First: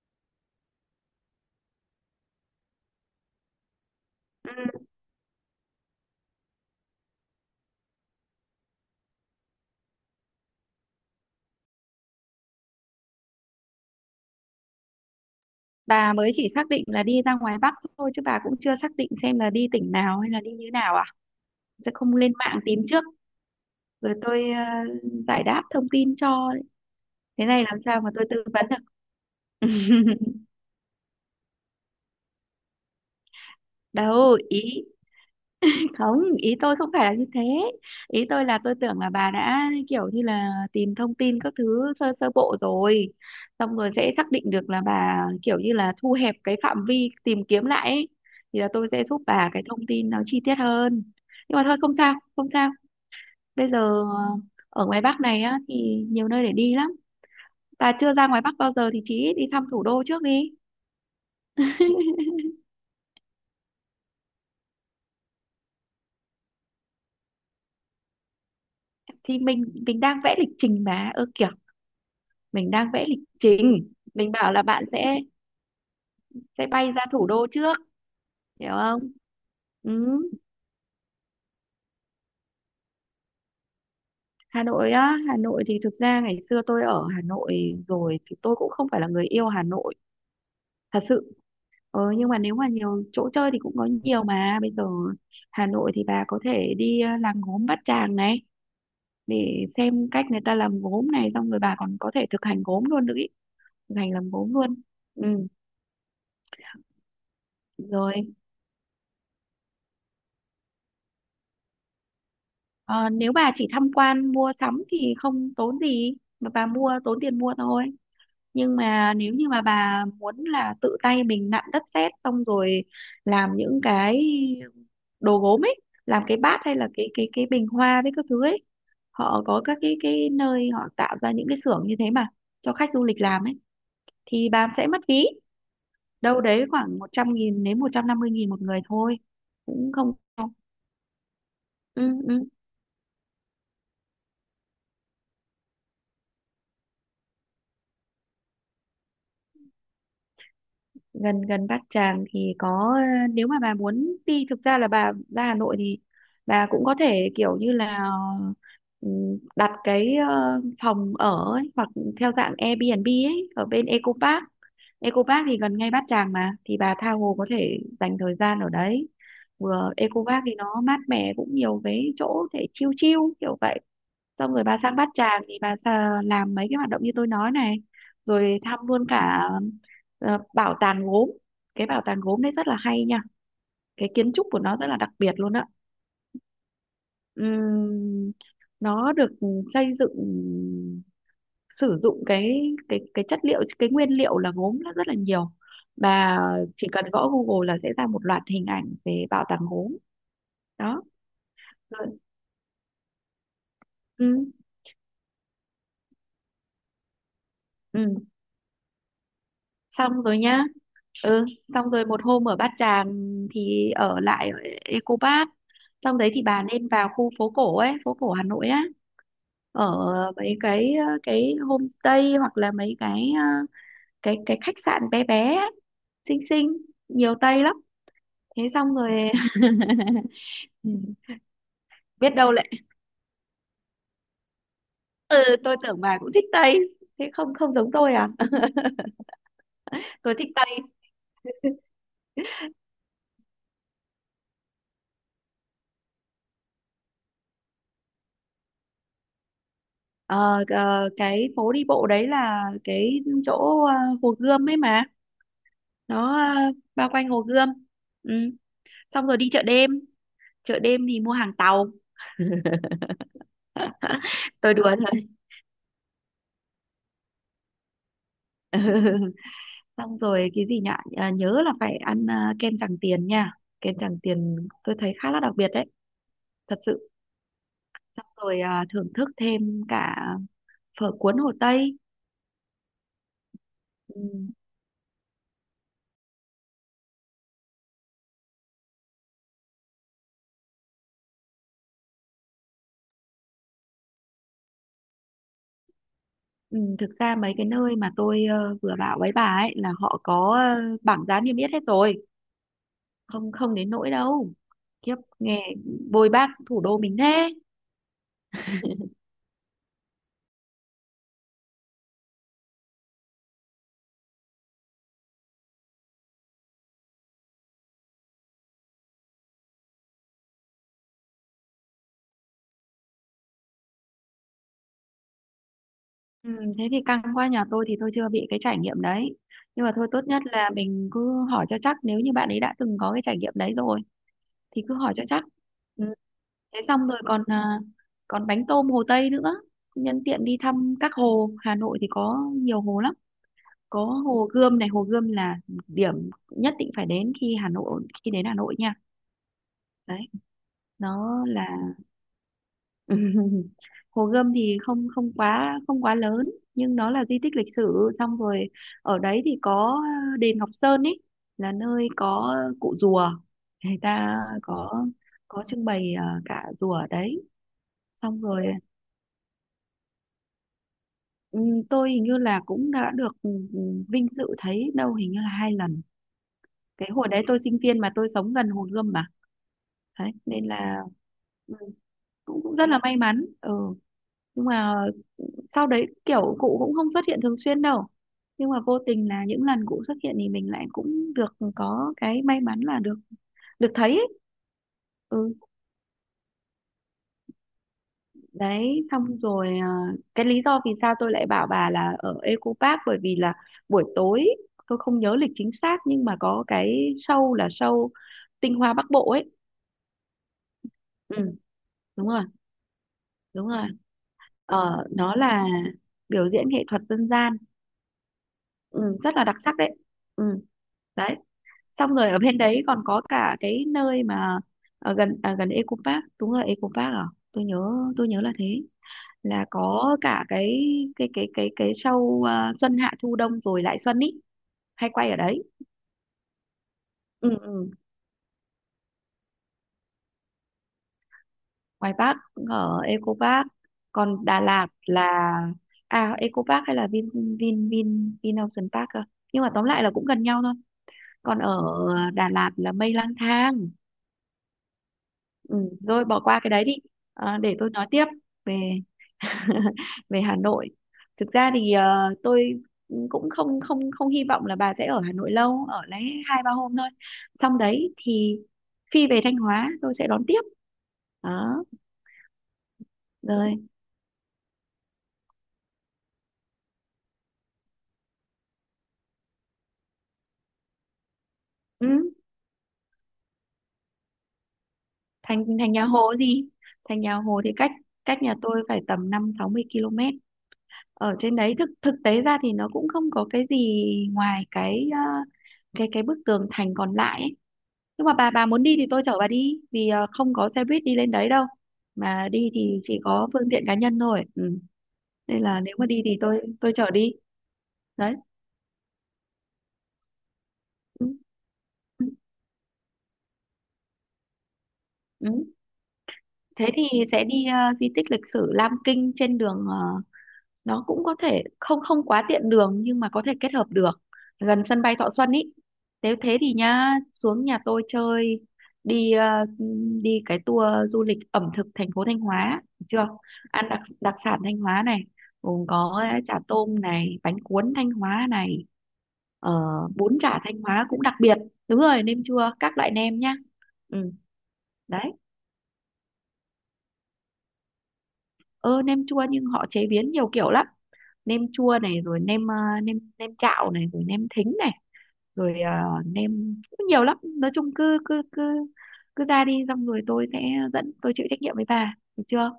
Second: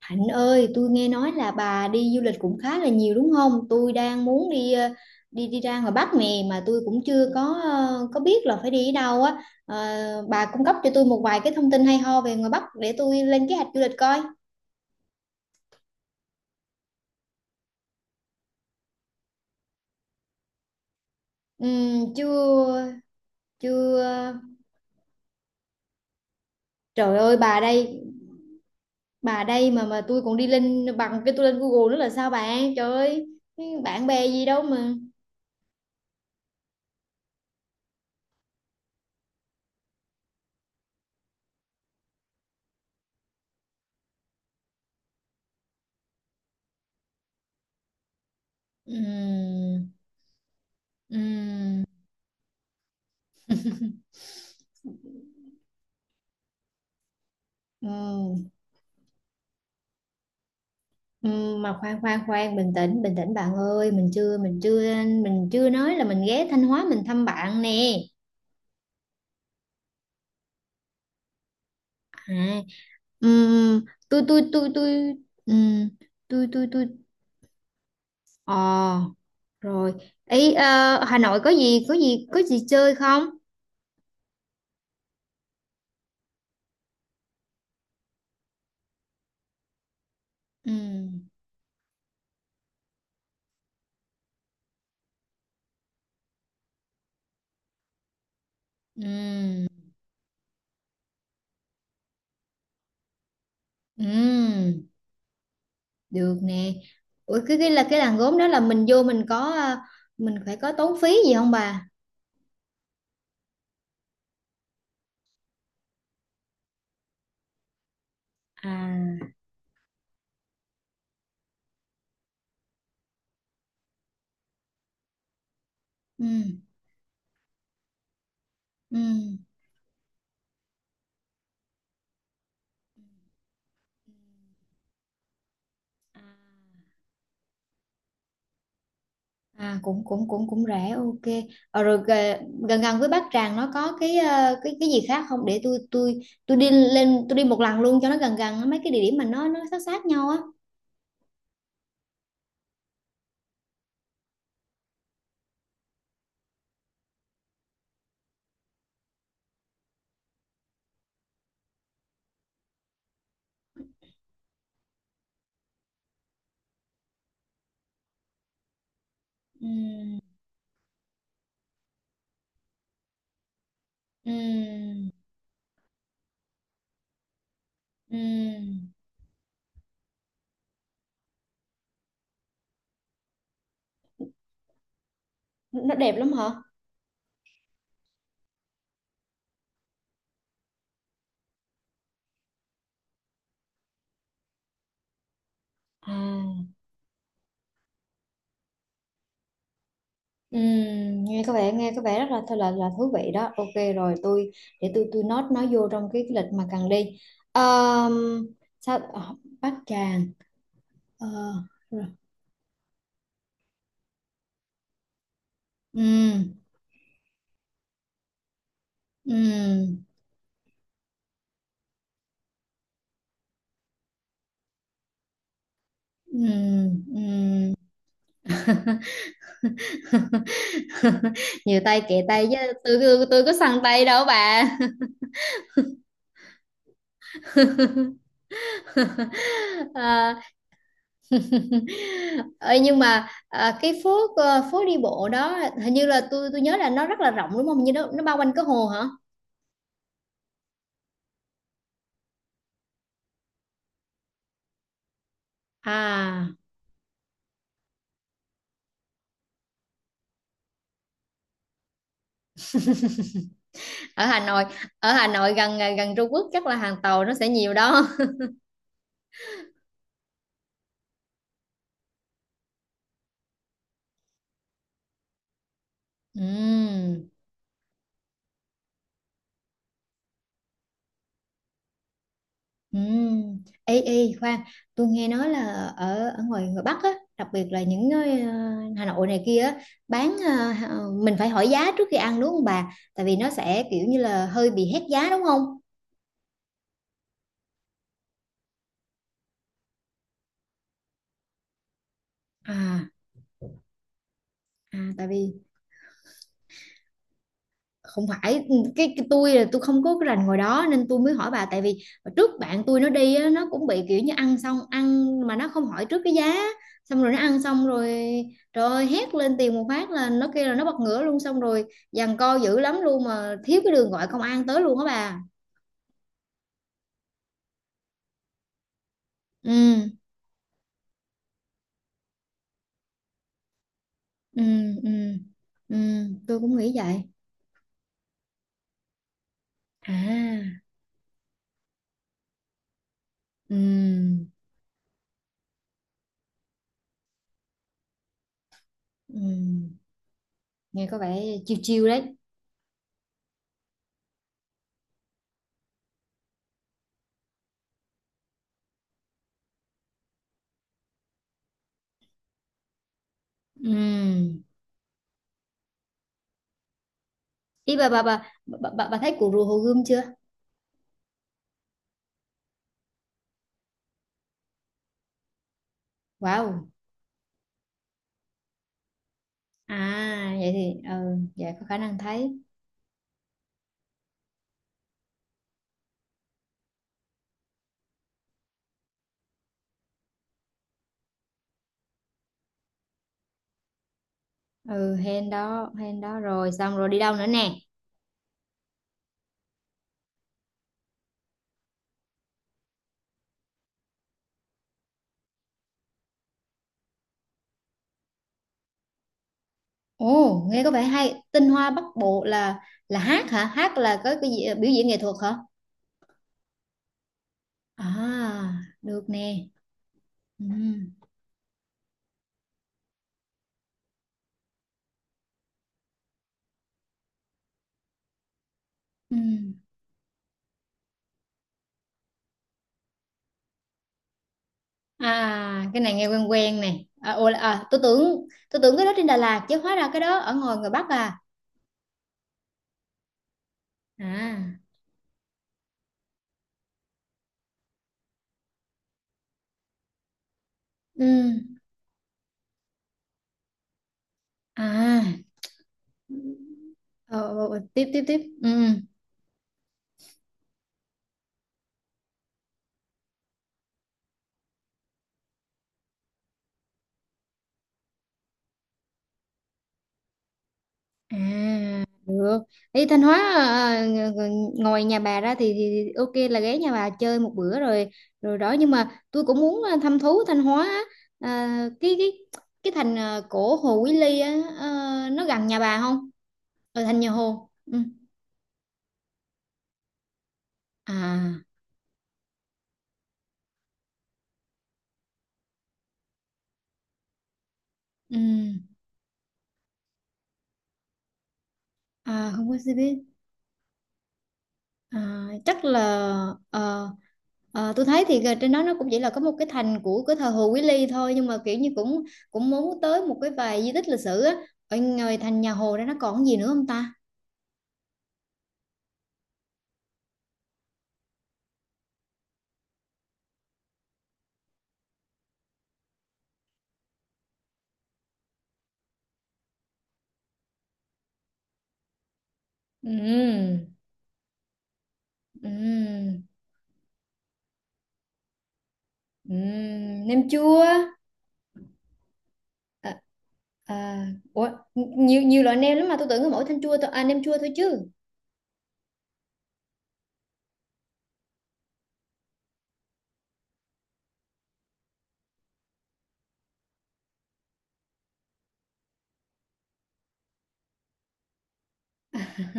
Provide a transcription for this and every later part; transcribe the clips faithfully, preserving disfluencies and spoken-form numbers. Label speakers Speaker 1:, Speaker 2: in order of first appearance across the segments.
Speaker 1: Hạnh ơi, tôi nghe nói là bà đi du lịch cũng khá là nhiều đúng không? Tôi đang muốn đi
Speaker 2: Ừ,
Speaker 1: ờ, đi đi ra ngoài Bắc nè mà tôi cũng chưa có ờ, có biết là phải đi ở đâu á. Ờ, bà cung cấp cho tôi một vài cái thông tin hay ho về ngoài Bắc để tôi lên kế hoạch du lịch coi.
Speaker 2: bà mới chỉ xác định là đi ra ngoài Bắc thôi chứ bà cũng chưa xác định xem là đi tỉnh nào hay là đi như nào à sẽ
Speaker 1: Ừm,
Speaker 2: không lên mạng tìm
Speaker 1: chưa,
Speaker 2: trước rồi
Speaker 1: chưa.
Speaker 2: tôi ờ, giải đáp thông tin cho
Speaker 1: Trời ơi,
Speaker 2: thế
Speaker 1: bà
Speaker 2: này làm
Speaker 1: đây,
Speaker 2: sao mà tôi tư vấn
Speaker 1: bà
Speaker 2: được.
Speaker 1: đây mà mà tôi còn đi lên bằng cái tôi lên Google nữa là sao bạn? Trời ơi, bạn bè
Speaker 2: Đâu
Speaker 1: gì đâu
Speaker 2: ý,
Speaker 1: mà.
Speaker 2: không ý tôi không phải là như thế, ý tôi là tôi tưởng là bà đã kiểu như là tìm thông tin các thứ sơ sơ bộ rồi xong rồi sẽ xác định được là bà kiểu như là thu hẹp cái phạm vi tìm kiếm lại ấy. Thì là tôi sẽ giúp bà cái thông
Speaker 1: Ừm.
Speaker 2: tin nó chi tiết hơn, nhưng mà
Speaker 1: Ừm.
Speaker 2: thôi không sao không sao. Bây giờ ờ, ở ngoài Bắc này á thì nhiều nơi để đi lắm, bà chưa ra ngoài
Speaker 1: Ừm.
Speaker 2: Bắc bao giờ thì chí ít đi thăm thủ đô trước đi.
Speaker 1: Ừ, mà khoan khoan khoan, bình tĩnh bình tĩnh, bạn ơi, mình chưa, mình chưa mình chưa nói là mình ghé Thanh Hóa mình thăm bạn nè.
Speaker 2: Thì mình mình đang vẽ lịch trình mà, ơ kiểu
Speaker 1: à,
Speaker 2: mình đang vẽ lịch
Speaker 1: ừm,
Speaker 2: trình,
Speaker 1: tôi
Speaker 2: mình
Speaker 1: tôi
Speaker 2: bảo là
Speaker 1: tôi
Speaker 2: bạn
Speaker 1: tôi
Speaker 2: sẽ
Speaker 1: ừm, tôi
Speaker 2: sẽ
Speaker 1: tôi tôi
Speaker 2: bay ra thủ đô trước,
Speaker 1: ờ
Speaker 2: hiểu không.
Speaker 1: Rồi.
Speaker 2: Ừ.
Speaker 1: ý ờ, Hà Nội có gì có gì có gì chơi không?
Speaker 2: Hà Nội á, Hà Nội thì thực ra ngày xưa tôi ở Hà Nội rồi thì tôi cũng không phải là người yêu Hà Nội thật
Speaker 1: Ừm.
Speaker 2: sự. Ừ, nhưng mà nếu mà nhiều chỗ chơi thì cũng có nhiều mà, bây giờ Hà Nội thì bà có thể đi ờ, làng gốm Bát Tràng này, để
Speaker 1: Ừm.
Speaker 2: xem cách người ta làm gốm này, xong rồi bà còn có thể thực hành gốm luôn nữa ý. Thực hành làm gốm luôn.
Speaker 1: Ừm.
Speaker 2: Ừ.
Speaker 1: Được nè. Ủa, cái cái là cái
Speaker 2: Rồi
Speaker 1: làng gốm đó, là mình vô, mình có ờ, mình phải có tốn phí gì không bà?
Speaker 2: ờ, nếu bà chỉ tham quan mua sắm thì không tốn gì, mà bà mua tốn tiền mua thôi, nhưng mà
Speaker 1: à
Speaker 2: nếu như mà bà muốn là tự tay mình nặn đất sét xong rồi làm những cái đồ gốm ấy, làm cái bát
Speaker 1: ừm.
Speaker 2: hay là cái cái cái bình hoa với các thứ ấy,
Speaker 1: Ừm.
Speaker 2: họ có các cái cái nơi họ tạo ra những cái xưởng như thế mà cho khách du lịch làm ấy, thì bà sẽ mất phí
Speaker 1: À.
Speaker 2: đâu đấy khoảng một trăm nghìn đến một trăm năm mươi nghìn một người thôi,
Speaker 1: À,
Speaker 2: cũng
Speaker 1: cũng
Speaker 2: không.
Speaker 1: cũng cũng cũng rẻ, ok. Ờ, rồi
Speaker 2: Ừ,
Speaker 1: gờ-
Speaker 2: ừ.
Speaker 1: gần gần với Bát Tràng nó có cái ờ, cái cái gì khác không để tôi tôi tôi đi lên, tôi đi một lần luôn cho nó gần gần mấy cái địa điểm mà nó nó sát sát nhau á?
Speaker 2: Gần gần Bát Tràng thì có, ờ, nếu mà bà muốn đi, thực ra là bà ra Hà Nội thì bà cũng có thể kiểu như là, ừ, đặt cái ờ, phòng ở ấy, hoặc theo dạng Airbnb ấy, ở bên Eco Park. Eco Park thì gần ngay Bát Tràng mà, thì bà tha hồ có thể dành thời gian ở đấy, vừa
Speaker 1: Ừm.
Speaker 2: Eco Park thì nó mát mẻ, cũng nhiều cái chỗ để chill chill kiểu vậy. Xong rồi bà sang Bát
Speaker 1: Ừm.
Speaker 2: Tràng thì bà sa- làm mấy cái hoạt động như tôi nói này, rồi thăm
Speaker 1: Ừm.
Speaker 2: luôn cả ờ, bảo tàng gốm. Cái bảo tàng gốm đấy rất là hay nha, cái kiến trúc của nó rất là đặc biệt luôn á.
Speaker 1: Nó đẹp lắm hả?
Speaker 2: Ừm, nó được xây dựng sử dụng cái cái cái chất liệu, cái nguyên liệu là gốm nó rất là nhiều, bà
Speaker 1: À.
Speaker 2: chỉ cần gõ Google là sẽ ra một loạt hình ảnh về bảo tàng gốm. Đó
Speaker 1: ừm, nghe có vẻ nghe có
Speaker 2: rồi.
Speaker 1: vẻ rất là là là thú vị đó. Ok rồi,
Speaker 2: Ừ,
Speaker 1: tôi để tôi tôi note nó vô trong cái lịch mà cần đi.
Speaker 2: ừ.
Speaker 1: Ờm, Sao ờ, Bát
Speaker 2: Xong
Speaker 1: Tràng.
Speaker 2: rồi nhá.
Speaker 1: Ờ,
Speaker 2: Ừ, xong rồi
Speaker 1: rồi.
Speaker 2: một hôm ở Bát Tràng thì ở lại ở Eco Park, xong đấy thì
Speaker 1: Ừm.
Speaker 2: bà nên vào khu phố cổ ấy, phố cổ Hà Nội á,
Speaker 1: Ừm.
Speaker 2: ở mấy cái ờ, cái homestay, hoặc là mấy cái ờ, cái cái khách sạn bé bé á, xinh xinh,
Speaker 1: Ừm.
Speaker 2: nhiều Tây
Speaker 1: Ừm.
Speaker 2: lắm, thế xong rồi. Ừ,
Speaker 1: Nhiều tay kệ
Speaker 2: biết
Speaker 1: tay
Speaker 2: đâu lại,
Speaker 1: chứ, tôi tôi tôi có săn tay đâu bà.
Speaker 2: ừ, tôi tưởng bà cũng thích Tây, thế không không giống tôi à. Tôi
Speaker 1: à,
Speaker 2: thích Tây.
Speaker 1: ờ, nhưng mà à, cái phố ờ, phố đi bộ đó hình như là tôi tôi nhớ là nó rất là rộng đúng không, như nó nó bao quanh cái hồ hả?
Speaker 2: Ờ, ờ, cái phố đi bộ đấy là cái chỗ ờ, Hồ Gươm ấy mà, nó
Speaker 1: à
Speaker 2: ờ, bao quanh Hồ Gươm. Ừ. Xong rồi đi chợ đêm, chợ đêm thì mua hàng tàu.
Speaker 1: ở Hà Nội
Speaker 2: Tôi đùa
Speaker 1: Ở Hà
Speaker 2: thôi.
Speaker 1: Nội gần gần Trung Quốc chắc là hàng tàu nó sẽ nhiều đó.
Speaker 2: Xong rồi cái gì nhỉ, à, nhớ là phải ăn à, kem Tràng Tiền nha. Kem Tràng Tiền tôi thấy khá là đặc biệt đấy, thật sự.
Speaker 1: Ừm.
Speaker 2: Xong rồi à, thưởng thức thêm cả phở cuốn Hồ Tây.
Speaker 1: Ừ. Ê,
Speaker 2: Ừ,
Speaker 1: ê, khoan, tôi nghe nói là ở ở ngoài ngoài Bắc á, đặc biệt là những nơi ờ, Hà Nội này kia á, bán ờ, ờ, mình phải hỏi giá trước khi ăn đúng không bà? Tại vì nó sẽ kiểu như là hơi bị hét giá đúng không?
Speaker 2: ừ, thực ra mấy cái nơi mà tôi ờ, vừa bảo với bà ấy là họ có ờ, bảng giá niêm yết hết rồi,
Speaker 1: À,
Speaker 2: không không đến nỗi đâu,
Speaker 1: à,
Speaker 2: kiếp
Speaker 1: tại vì
Speaker 2: nghe bôi bác thủ đô mình thế.
Speaker 1: không phải, ừ, cái, cái tôi là tôi không có cái rành ngồi đó nên tôi mới hỏi bà. Tại vì trước bạn tôi nó đi á, nó cũng bị kiểu như ăn xong, ăn mà nó không hỏi trước cái giá, xong rồi nó ăn xong rồi trời ơi hét lên tiền một phát là nó kêu là nó bật ngửa luôn, xong rồi giằng co dữ lắm luôn, mà thiếu cái đường gọi công an tới luôn á bà.
Speaker 2: Ừ, thế thì căng quá, nhà tôi thì tôi chưa bị cái trải nghiệm đấy, nhưng mà thôi
Speaker 1: Ừ,
Speaker 2: tốt nhất là mình cứ hỏi cho chắc, nếu như bạn ấy đã từng có cái trải nghiệm đấy rồi
Speaker 1: ừ,
Speaker 2: thì cứ
Speaker 1: ừ,
Speaker 2: hỏi cho chắc.
Speaker 1: ừ,
Speaker 2: Ừ.
Speaker 1: tôi cũng
Speaker 2: Thế
Speaker 1: nghĩ
Speaker 2: xong rồi
Speaker 1: vậy.
Speaker 2: còn à, còn bánh tôm Hồ Tây nữa, nhân tiện đi
Speaker 1: À,
Speaker 2: thăm các hồ Hà Nội thì có nhiều hồ lắm, có
Speaker 1: ừ,
Speaker 2: hồ Gươm này, hồ Gươm là điểm nhất định phải đến khi Hà Nội, khi đến Hà Nội nha,
Speaker 1: ừ.
Speaker 2: đấy
Speaker 1: Nghe có vẻ
Speaker 2: nó
Speaker 1: chiêu
Speaker 2: là.
Speaker 1: chiêu đấy.
Speaker 2: Hồ Gươm thì không không quá không quá lớn, nhưng nó là di tích lịch sử, xong rồi ở đấy thì có đền Ngọc Sơn ấy, là nơi có cụ rùa, người ta
Speaker 1: Ừ.
Speaker 2: có có trưng bày à, cả rùa ở đấy,
Speaker 1: ý bà bà bà
Speaker 2: xong rồi.
Speaker 1: bà, bà bà thấy cuộc rùa Hồ Gươm chưa?
Speaker 2: Ừm, tôi hình như là cũng đã được ừm, vinh dự thấy đâu hình như là hai lần.
Speaker 1: Wow.
Speaker 2: Cái hồi đấy tôi sinh viên mà, tôi sống gần Hồ Gươm mà,
Speaker 1: À,
Speaker 2: đấy nên
Speaker 1: vậy
Speaker 2: là,
Speaker 1: thì ừ vậy
Speaker 2: ừm,
Speaker 1: có khả năng thấy.
Speaker 2: cũng cũng rất là may mắn. Ừ, nhưng mà sau đấy kiểu cụ cũng không xuất hiện thường xuyên đâu, nhưng mà vô tình là những lần cụ xuất hiện thì mình lại cũng được có cái may mắn là được được thấy ấy.
Speaker 1: Ừ, hên
Speaker 2: Ừ,
Speaker 1: đó, hên đó. Rồi xong rồi đi đâu nữa nè?
Speaker 2: đấy xong rồi à, cái lý do vì sao tôi lại bảo bà là ở Eco Park bởi vì là buổi tối, tôi không nhớ lịch chính xác nhưng mà có cái show là show tinh hoa Bắc Bộ ấy.
Speaker 1: Ồ, nghe có vẻ hay.
Speaker 2: Ừ,
Speaker 1: Tinh hoa Bắc
Speaker 2: đúng rồi.
Speaker 1: Bộ là là hát hả?
Speaker 2: Đúng rồi,
Speaker 1: Hát là có cái gì, biểu
Speaker 2: ờ
Speaker 1: diễn nghệ thuật
Speaker 2: nó
Speaker 1: hả?
Speaker 2: là biểu diễn nghệ thuật dân gian.
Speaker 1: À,
Speaker 2: Ừ,
Speaker 1: được
Speaker 2: rất là đặc
Speaker 1: nè.
Speaker 2: sắc đấy. Ừ,
Speaker 1: Ừ,
Speaker 2: đấy xong rồi ở bên đấy còn có cả cái nơi mà ở gần à, gần Eco Park, đúng rồi Eco Park, à tôi nhớ, tôi nhớ là thế,
Speaker 1: ừ.
Speaker 2: là có cả cái cái cái cái cái show à, xuân hạ thu đông rồi lại xuân ý, hay quay ở đấy.
Speaker 1: À, cái này nghe quen quen nè. À, ồ,
Speaker 2: Ừ,
Speaker 1: à,
Speaker 2: ừ.
Speaker 1: tôi tưởng tôi tưởng cái đó trên Đà Lạt chứ, hóa ra cái đó ở ngoài ngoài Bắc à?
Speaker 2: Ngoài Park cũng ở Eco Park, còn Đà
Speaker 1: À,
Speaker 2: Lạt là, à Eco Park hay là Vin Vin Vin Vin Ocean Park à? Nhưng mà tóm lại là cũng gần nhau thôi.
Speaker 1: ừ.
Speaker 2: Còn ở Đà Lạt là Mây Lang Thang.
Speaker 1: À.
Speaker 2: Ừ, rồi bỏ qua cái đấy đi.
Speaker 1: Ờ,
Speaker 2: À,
Speaker 1: ờ,
Speaker 2: để
Speaker 1: ờ,
Speaker 2: tôi
Speaker 1: tiếp
Speaker 2: nói
Speaker 1: tiếp
Speaker 2: tiếp
Speaker 1: tiếp. Ừ.
Speaker 2: về về Hà Nội. Thực ra thì ờ, tôi cũng không không không hy vọng là bà sẽ ở Hà Nội lâu, ở lấy hai ba hôm thôi, xong đấy thì phi về Thanh Hóa tôi sẽ đón tiếp. Đó
Speaker 1: À, được. Đi Thanh Hóa
Speaker 2: rồi.
Speaker 1: à, ng- ng- ngoài nhà bà ra thì, thì thì ok là ghé nhà bà chơi một bữa rồi, rồi đó. Nhưng mà tôi cũng muốn à, thăm thú Thanh Hóa á. À,
Speaker 2: Ừ.
Speaker 1: cái cái cái thành à, cổ Hồ Quý Ly á, à, nó
Speaker 2: thành
Speaker 1: gần nhà
Speaker 2: thành
Speaker 1: bà
Speaker 2: nhà
Speaker 1: không?
Speaker 2: Hồ gì.
Speaker 1: Ở Thành
Speaker 2: Thành
Speaker 1: Nhà
Speaker 2: nhà Hồ
Speaker 1: Hồ.
Speaker 2: thì cách,
Speaker 1: Ừ.
Speaker 2: cách nhà tôi phải tầm năm sáu mươi km, ở trên
Speaker 1: À,
Speaker 2: đấy thực thực tế ra thì nó cũng không có cái gì, ngoài cái ờ, cái cái bức tường thành còn lại ấy. Nhưng mà
Speaker 1: ừ.
Speaker 2: bà bà muốn đi thì tôi chở bà đi, vì ờ, không có xe buýt đi lên đấy đâu, mà
Speaker 1: À, không
Speaker 2: đi
Speaker 1: có xe
Speaker 2: thì
Speaker 1: buýt.
Speaker 2: chỉ có phương tiện cá nhân thôi. Ừ.
Speaker 1: À,
Speaker 2: Nên là
Speaker 1: chắc
Speaker 2: nếu
Speaker 1: là
Speaker 2: mà đi thì tôi tôi
Speaker 1: ờ,
Speaker 2: chở đi,
Speaker 1: ờ, tôi thấy
Speaker 2: đấy.
Speaker 1: thì trên đó nó cũng chỉ là có một cái thành của cái thờ Hồ Quý Ly
Speaker 2: Ừ.
Speaker 1: thôi, nhưng mà kiểu như cũng
Speaker 2: Ừ.
Speaker 1: cũng muốn tới một cái vài di tích lịch sử á. Ở ngoài Thành Nhà
Speaker 2: Ừ.
Speaker 1: Hồ ra nó còn gì nữa không
Speaker 2: Thế thì
Speaker 1: ta?
Speaker 2: sẽ đi ờ, di tích lịch sử Lam Kinh, trên đường ờ, nó cũng có thể không không quá tiện đường nhưng mà có thể kết hợp được, gần sân bay Thọ Xuân ý. Nếu thế thì nhá, xuống nhà tôi chơi, đi ờ, đi cái tour du lịch ẩm thực thành phố Thanh Hóa được chưa,
Speaker 1: Ừm.
Speaker 2: ăn đặc đặc sản Thanh Hóa này, gồm có
Speaker 1: Ừm.
Speaker 2: chả tôm này, bánh cuốn Thanh Hóa này, ờ,
Speaker 1: Ừm,
Speaker 2: bún
Speaker 1: nem
Speaker 2: chả Thanh
Speaker 1: chua.
Speaker 2: Hóa cũng đặc biệt, đúng rồi, nêm chua các loại
Speaker 1: À,
Speaker 2: nêm nhá.
Speaker 1: à,
Speaker 2: Ừ,
Speaker 1: ủa,
Speaker 2: đấy.
Speaker 1: nhiều nhiều loại nem lắm mà tôi tưởng có mỗi thanh chua thôi à, nem chua thôi chứ?
Speaker 2: Ơ nem chua nhưng họ chế biến nhiều kiểu lắm, nem chua này, rồi nem ờ, nem nem chạo này, rồi nem thính này, rồi ờ, nem cũng nhiều lắm, nói chung cứ cứ cứ cứ ra đi, xong rồi tôi sẽ dẫn, tôi chịu trách nhiệm với bà được chưa.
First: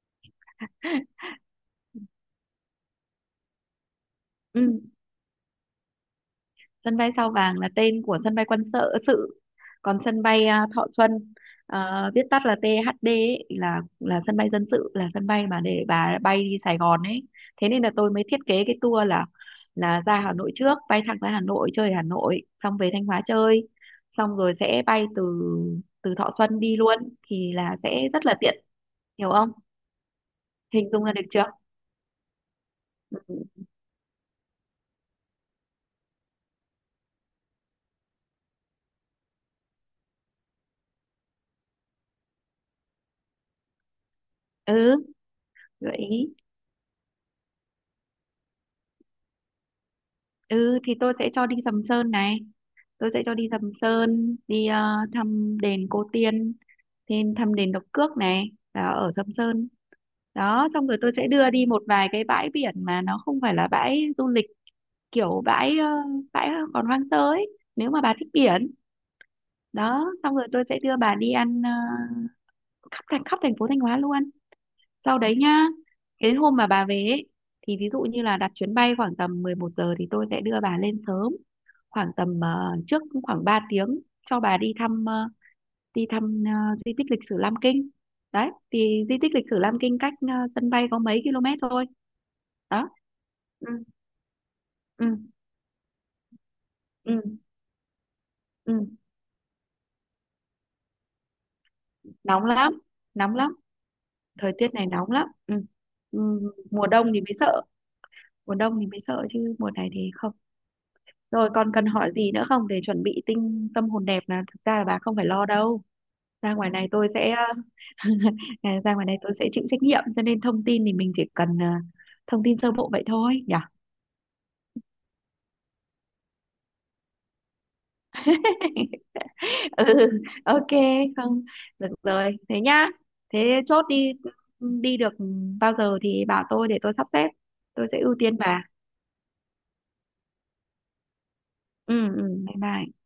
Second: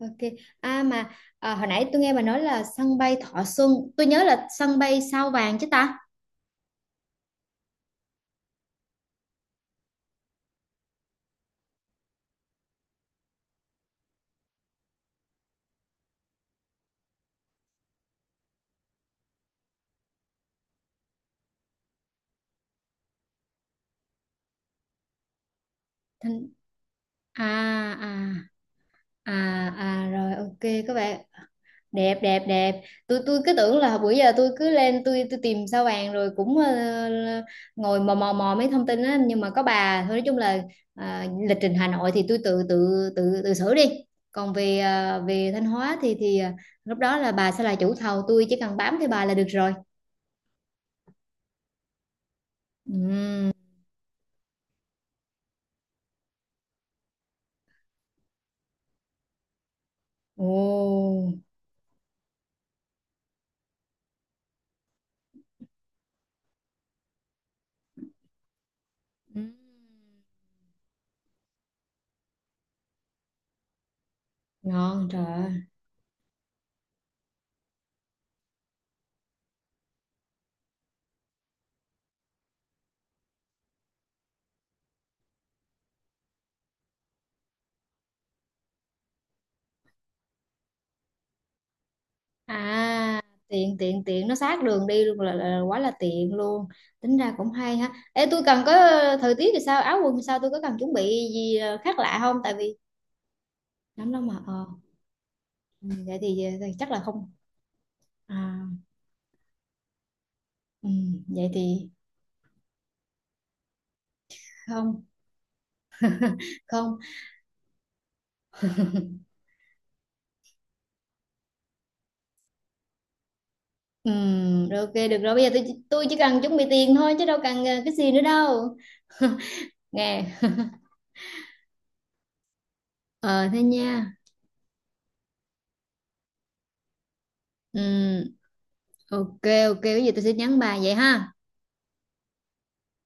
Speaker 1: Ok. À mà, à, hồi nãy tôi nghe bà nói là sân bay Thọ Xuân, tôi nhớ là sân
Speaker 2: Ừ.
Speaker 1: bay Sao Vàng chứ ta?
Speaker 2: Sân bay Sao Vàng là tên của sân bay quân sự sự, còn sân bay à, Thọ Xuân, à, viết tắt là tê hát đê ấy, là là sân bay dân sự, là sân bay mà để bà bay đi Sài Gòn ấy. Thế nên là tôi mới thiết kế cái tour là là ra Hà Nội trước, bay thẳng ra Hà Nội chơi Hà Nội, xong về Thanh Hóa chơi, xong rồi sẽ bay từ, từ Thọ Xuân đi luôn
Speaker 1: À,
Speaker 2: thì là
Speaker 1: à,
Speaker 2: sẽ rất là tiện, hiểu
Speaker 1: à,
Speaker 2: không,
Speaker 1: à, rồi, ok.
Speaker 2: hình
Speaker 1: Các
Speaker 2: dung ra
Speaker 1: bạn
Speaker 2: được chưa.
Speaker 1: đẹp đẹp đẹp. Tôi tôi cứ tưởng là bữa giờ tôi cứ lên tôi tôi tìm Sao Vàng rồi cũng ờ, ngồi mò mò mò mấy thông tin á, nhưng mà có bà thôi nói chung là ờ, lịch trình Hà Nội thì tôi tự tự tự tự xử đi, còn về
Speaker 2: Ừ,
Speaker 1: ờ, về Thanh
Speaker 2: gợi
Speaker 1: Hóa thì
Speaker 2: ý.
Speaker 1: thì ờ, lúc đó là bà sẽ là chủ thầu, tôi chỉ cần bám theo bà là được rồi.
Speaker 2: Ừ thì tôi sẽ cho đi Sầm Sơn này, tôi sẽ cho đi
Speaker 1: Ừm.
Speaker 2: Sầm Sơn, đi ờ, thăm đền Cô Tiên, thêm thăm đền Độc Cước này, là ở Sầm Sơn. Đó, xong rồi
Speaker 1: Ồ.
Speaker 2: tôi sẽ đưa đi một vài cái bãi biển mà nó không phải là bãi du lịch, kiểu bãi ờ, bãi còn hoang sơ ấy, nếu mà bà thích biển.
Speaker 1: Ừm.
Speaker 2: Đó, xong rồi tôi sẽ đưa bà đi ăn ờ, khắp thành khắp thành phố Thanh Hóa luôn.
Speaker 1: Ngon
Speaker 2: Sau
Speaker 1: trời
Speaker 2: đấy
Speaker 1: ơi.
Speaker 2: nhá, cái hôm mà bà về ấy, thì ví dụ như là đặt chuyến bay khoảng tầm mười một giờ thì tôi sẽ đưa bà lên sớm khoảng tầm ờ, trước khoảng ba tiếng, cho bà đi thăm ờ, đi thăm ờ, di tích lịch sử Lam Kinh, đấy thì di tích lịch sử Lam Kinh cách ờ, sân bay có mấy km thôi, đó.
Speaker 1: À,
Speaker 2: Ừ,
Speaker 1: tiện tiện tiện, nó sát đường đi luôn, là,
Speaker 2: ừ,
Speaker 1: là quá là tiện luôn.
Speaker 2: ừ,
Speaker 1: Tính ra cũng hay ha. Ê, tôi cần có,
Speaker 2: ừ.
Speaker 1: thời tiết thì sao, áo quần thì sao, tôi có cần chuẩn bị gì ờ, khác lạ không,
Speaker 2: Nóng
Speaker 1: tại vì
Speaker 2: lắm, nóng lắm,
Speaker 1: nắng lắm mà
Speaker 2: thời
Speaker 1: ờ
Speaker 2: tiết này nóng lắm. Ừ.
Speaker 1: ừ, vậy
Speaker 2: Ừ.
Speaker 1: thì, ờ, thì
Speaker 2: Mùa
Speaker 1: chắc là
Speaker 2: đông thì
Speaker 1: không.
Speaker 2: mới sợ, mùa
Speaker 1: À,
Speaker 2: đông thì mới sợ chứ mùa này thì không.
Speaker 1: ừ,
Speaker 2: Rồi
Speaker 1: vậy
Speaker 2: còn cần
Speaker 1: thì
Speaker 2: hỏi gì nữa không, để chuẩn bị tinh tâm hồn đẹp, là thực ra là bà
Speaker 1: không,
Speaker 2: không phải lo đâu, ra ngoài này
Speaker 1: không,
Speaker 2: tôi sẽ. Ờ, à, ra ngoài này tôi sẽ chịu trách nhiệm, cho nên thông tin thì mình chỉ cần ờ, thông tin sơ bộ vậy thôi nhỉ.
Speaker 1: ừ. Rồi, ok, được rồi, bây giờ tôi chỉ- tôi chỉ cần chuẩn bị tiền thôi chứ đâu cần ờ, cái gì nữa đâu
Speaker 2: Ừ,
Speaker 1: nè.
Speaker 2: ok, không, được rồi thế nhá.
Speaker 1: ờ
Speaker 2: Thế
Speaker 1: Thế
Speaker 2: chốt đi,
Speaker 1: nha.
Speaker 2: đi được bao giờ thì bảo tôi để tôi sắp xếp, tôi sẽ ưu
Speaker 1: Ừ,
Speaker 2: tiên bà.
Speaker 1: ok. Ok, bây giờ tôi sẽ nhắn bà vậy ha.
Speaker 2: Ừ, ừ, bye bye.